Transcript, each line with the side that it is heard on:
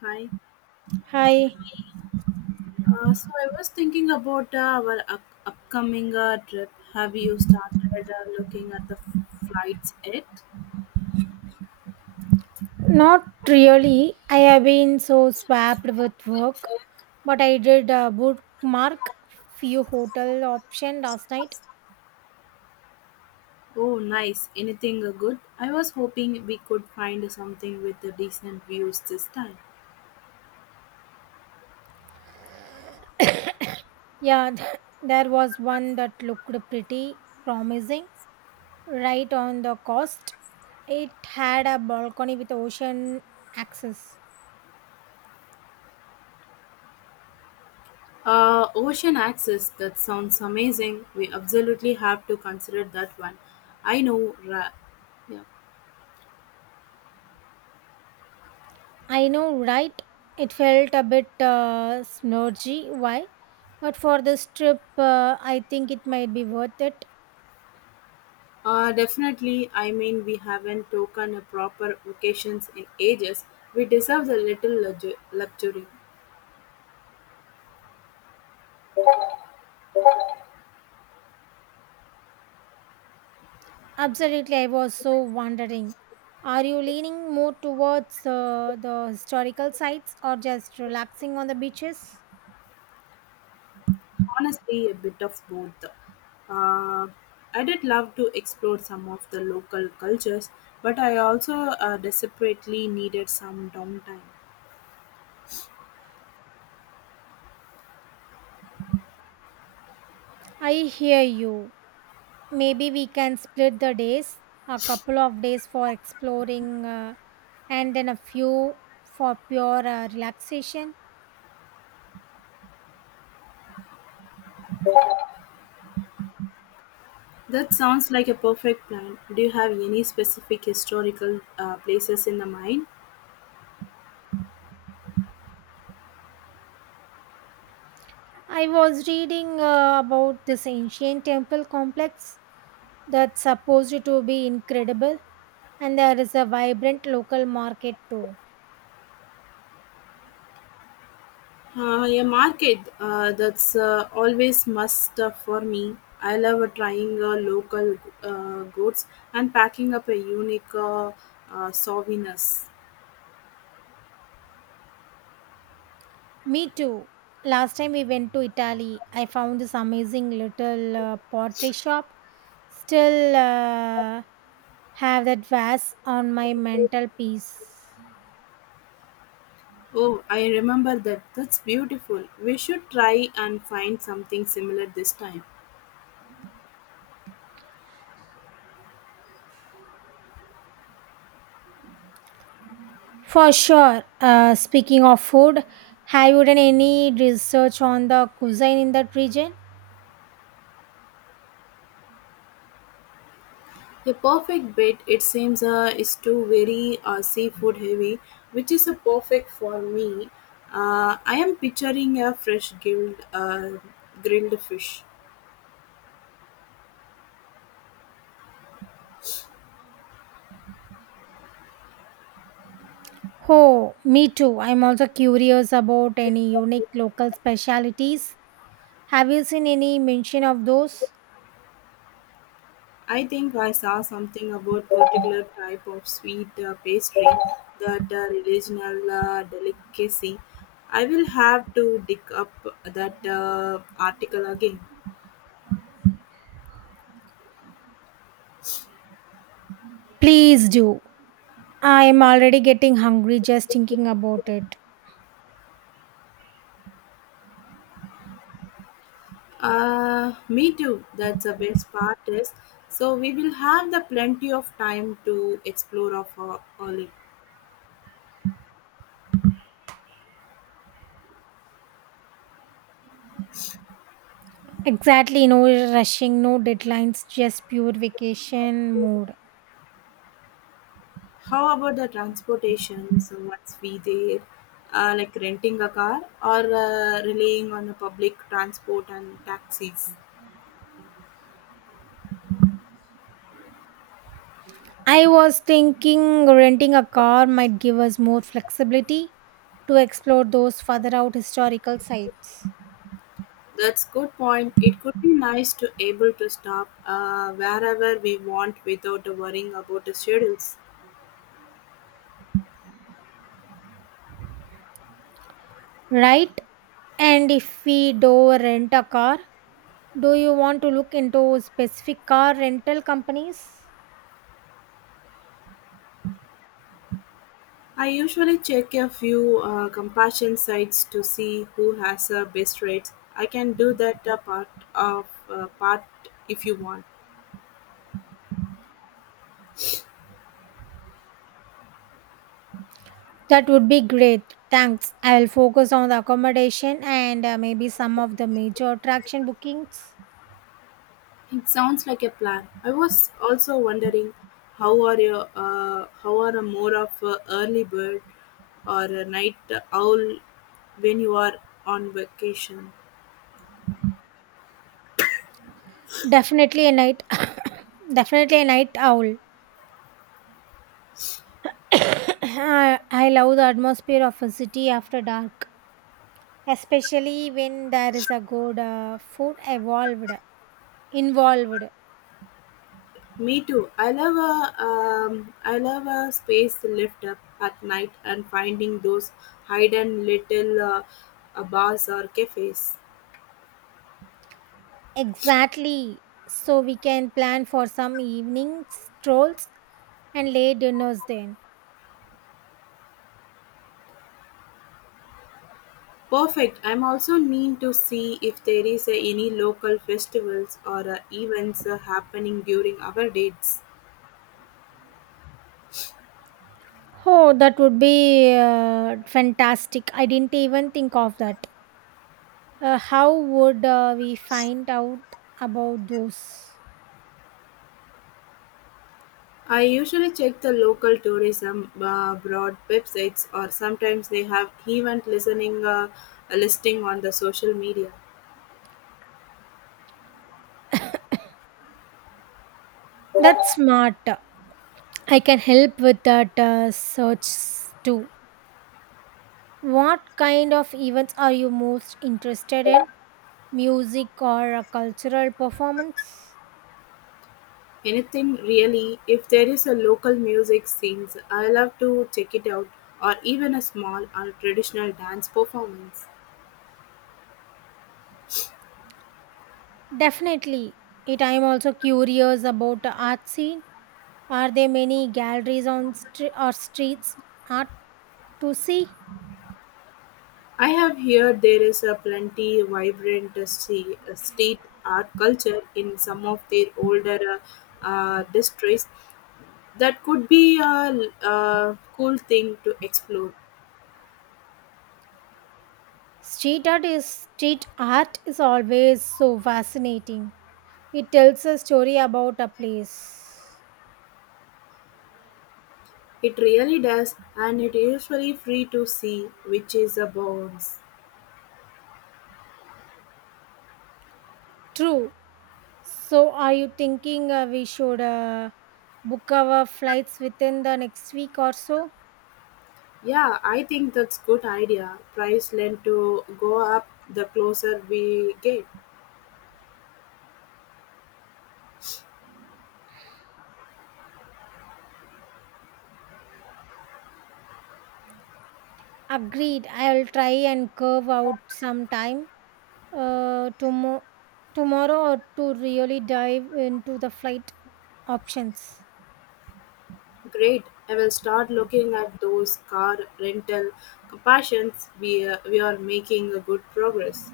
left: Hi.
right: Hi,
left: So I was thinking about our upcoming trip. Have you started looking at the flights yet?
right: not really. I have been so swamped with work, but I did bookmark few hotel option last night.
left: Oh, nice. Anything good? I was hoping we could find something with the decent views this time.
right: Yeah, there was one that looked pretty promising, right on the coast. It had a balcony with ocean access.
left: Ocean access. That sounds amazing. We absolutely have to consider that one. I know. Yeah.
right: I know, right? It felt a bit splurgy. Why? But for this trip, I think it might be worth it.
left: Definitely. I mean, we haven't taken a proper vacations in ages. We deserve a little luxury.
right: Absolutely, I was so wondering. Are you leaning more towards the historical sites or just relaxing on the beaches?
left: Honestly, a bit of both. Uh, I did love to explore some of the local cultures, but I also desperately needed some downtime.
right: I hear you. Maybe we can split the days, a couple of days for exploring and then a few for pure relaxation.
left: That sounds like a perfect plan. Do you have any specific historical places in the mind?
right: I was reading about this ancient temple complex that's supposed to be incredible, and there is a vibrant local market too.
left: A market that's always must for me. I love trying local goods and packing up a unique souvenirs.
right: Me too. Last time we went to Italy, I found this amazing little pottery shop. Still have that vase on my mental piece.
left: Oh, I remember that. That's beautiful. We should try and find something similar this time.
right: For sure. Speaking of food, have you done any research on the cuisine in that region?
left: The perfect bit, it seems, is too very seafood heavy, which is a perfect for me. I am picturing a fresh grilled fish.
right: Oh, me too. I'm also curious about any unique local specialities. Have you seen any mention of those?
left: I think I saw something about particular type of sweet pastry, that regional delicacy. I will have to dig up that article again.
right: Please do. I'm already getting hungry just thinking about it.
left: Me too. That's the best part is so we will have the plenty of time to explore of all it.
right: Exactly, no rushing, no deadlines, just pure vacation mode.
left: How about the transportation? So once we there, like renting a car or relying on the public transport and taxis.
right: I was thinking renting a car might give us more flexibility to explore those further out historical sites.
left: That's good point. It could be nice to able to stop wherever we want without worrying about the schedules.
right: Right? And if we do rent a car, do you want to look into specific car rental companies?
left: I usually check a few compassion sites to see who has the best rates. I can do that part if you want.
right: That would be great. Thanks. I will focus on the accommodation and maybe some of the major attraction bookings.
left: It sounds like a plan. I was also wondering how are you how are a more of a early bird or a night owl when you are on vacation.
right: Definitely a night definitely a night owl. I love the atmosphere of a city after dark, especially when there is a good food evolved involved.
left: Me too. I love a space lift up at night and finding those hidden little bars or cafes.
right: Exactly. So we can plan for some evening strolls and late dinners then.
left: Perfect. I'm also need to see if there is any local festivals or events happening during our dates.
right: Oh, that would be fantastic. I didn't even think of that. How would we find out about those?
left: I usually check the local tourism broad websites or sometimes they have event listening listing on the social media.
right: That's smart. I can help with that search too. What kind of events are you most interested in? Music or a cultural performance?
left: Anything really, if there is a local music scenes I love to check it out or even a small or traditional dance performance.
right: Definitely. It I'm also curious about the art scene. Are there many galleries on streets art to see?
left: I have heard there is a plenty vibrant street art culture in some of their older districts that could be a cool thing to explore.
right: Street art is always so fascinating. It tells a story about a place.
left: It really does and it is usually free to see which is a bonus.
right: True. So, are you thinking we should book our flights within the next week or so?
left: Yeah, I think that's good idea. Price lend to go up the closer we get.
right: Agreed. I'll try and curve out some time uh, tomo- tomorrow to really dive into the flight options.
left: Great. I will start looking at those car rental comparisons. We are making a good progress.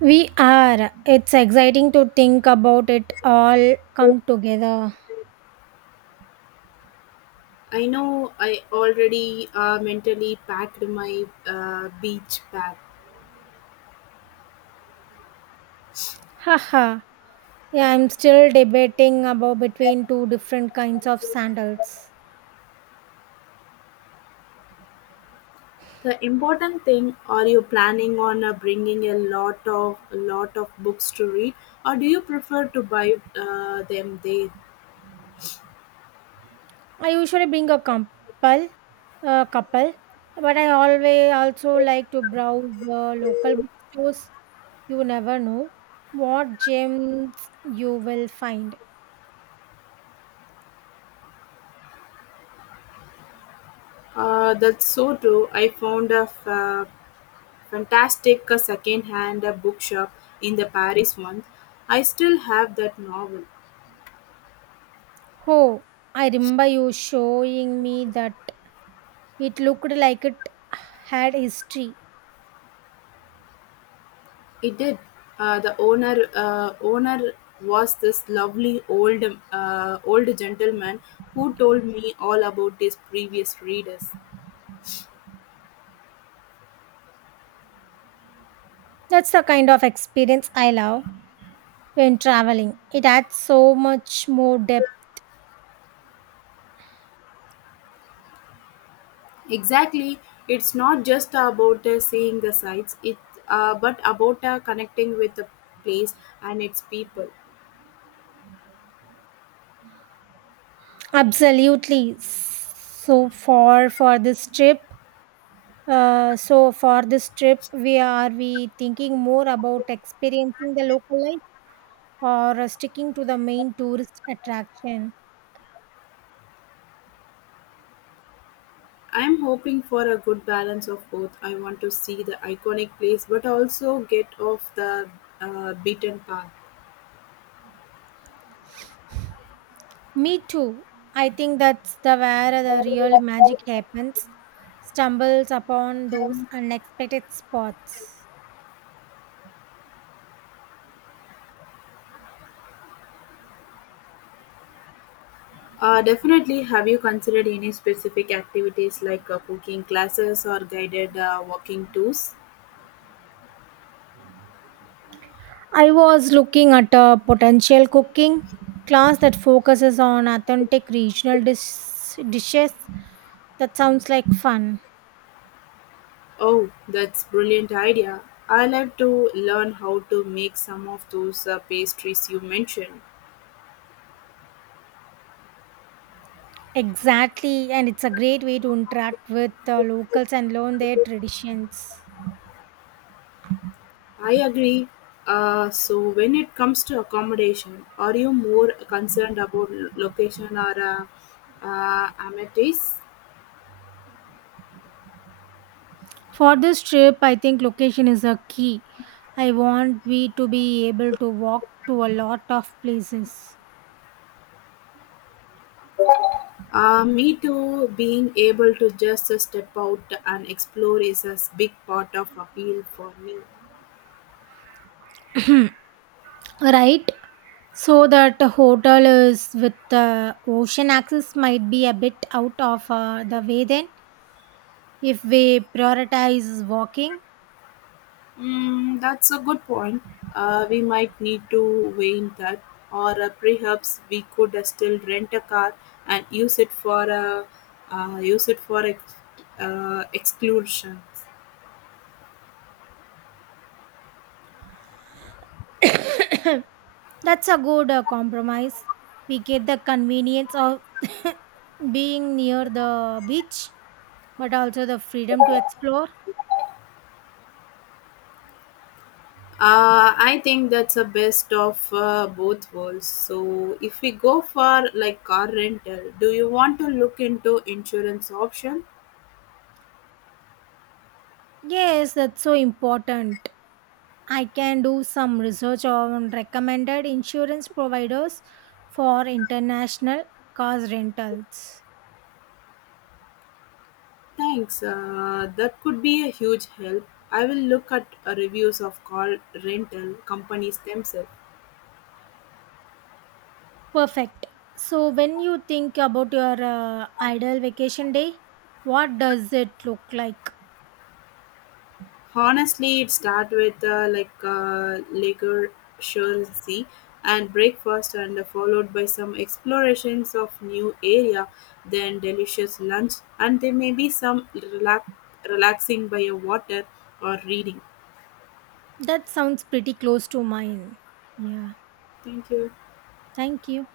right: We are. It's exciting to think about it all come together.
left: I know I already mentally packed my beach bag.
right: Haha. Yeah, I'm still debating about between two different kinds of sandals.
left: The important thing are you planning on bringing a lot of books to read or do you prefer to buy them there?
right: I usually bring a couple, but I always also like to browse the local bookstores. You never know what gems you will find.
left: That's so true. I found a fantastic second-hand bookshop in the Paris once. I still have that novel.
right: Oh, I remember you showing me that it looked like it had history.
left: It did. The owner was this lovely old gentleman who told me all about his previous readers.
right: That's the kind of experience I love when traveling. It adds so much more depth.
left: Exactly, it's not just about seeing the sights, it but about connecting with the place and its people.
right: Absolutely. So for this trip, we thinking more about experiencing the local life or sticking to the main tourist attraction?
left: I'm hoping for a good balance of both. I want to see the iconic place but also get off the beaten path.
right: Me too. I think that's the where the real magic happens. Stumbles upon those unexpected spots.
left: Definitely, have you considered any specific activities like cooking classes or guided walking tours?
right: I was looking at a potential cooking class that focuses on authentic regional dishes. That sounds like fun.
left: Oh, that's brilliant idea. I love to learn how to make some of those pastries you mentioned.
right: Exactly, and it's a great way to interact with the locals and learn their traditions.
left: I agree. So when it comes to accommodation, are you more concerned about location or amenities?
right: For this trip, I think location is a key. I want we to be able to walk to a lot of places,
left: Me too. Being able to just step out and explore is a big part of appeal for me.
right: right? So that the hotel is with the ocean access might be a bit out of the way then if we prioritize walking.
left: Mm, that's a good point. We might need to weigh in that, or perhaps we could still rent a car and use it for exclusion.
right: That's a good compromise. We get the convenience of being near the beach, but also the freedom to explore.
left: I think that's a best of both worlds. So, if we go for like car rental, do you want to look into insurance option?
right: Yes, that's so important. I can do some research on recommended insurance providers for international car rentals.
left: Thanks. That could be a huge help. I will look at reviews of car rental companies themselves.
right: Perfect. So, when you think about your ideal vacation day, what does it look like?
left: Honestly, it start with leisure and breakfast, and followed by some explorations of new area, then delicious lunch, and there may be some relaxing by a water or reading.
right: That sounds pretty close to mine. Yeah.
left: Thank you.
right: Thank you.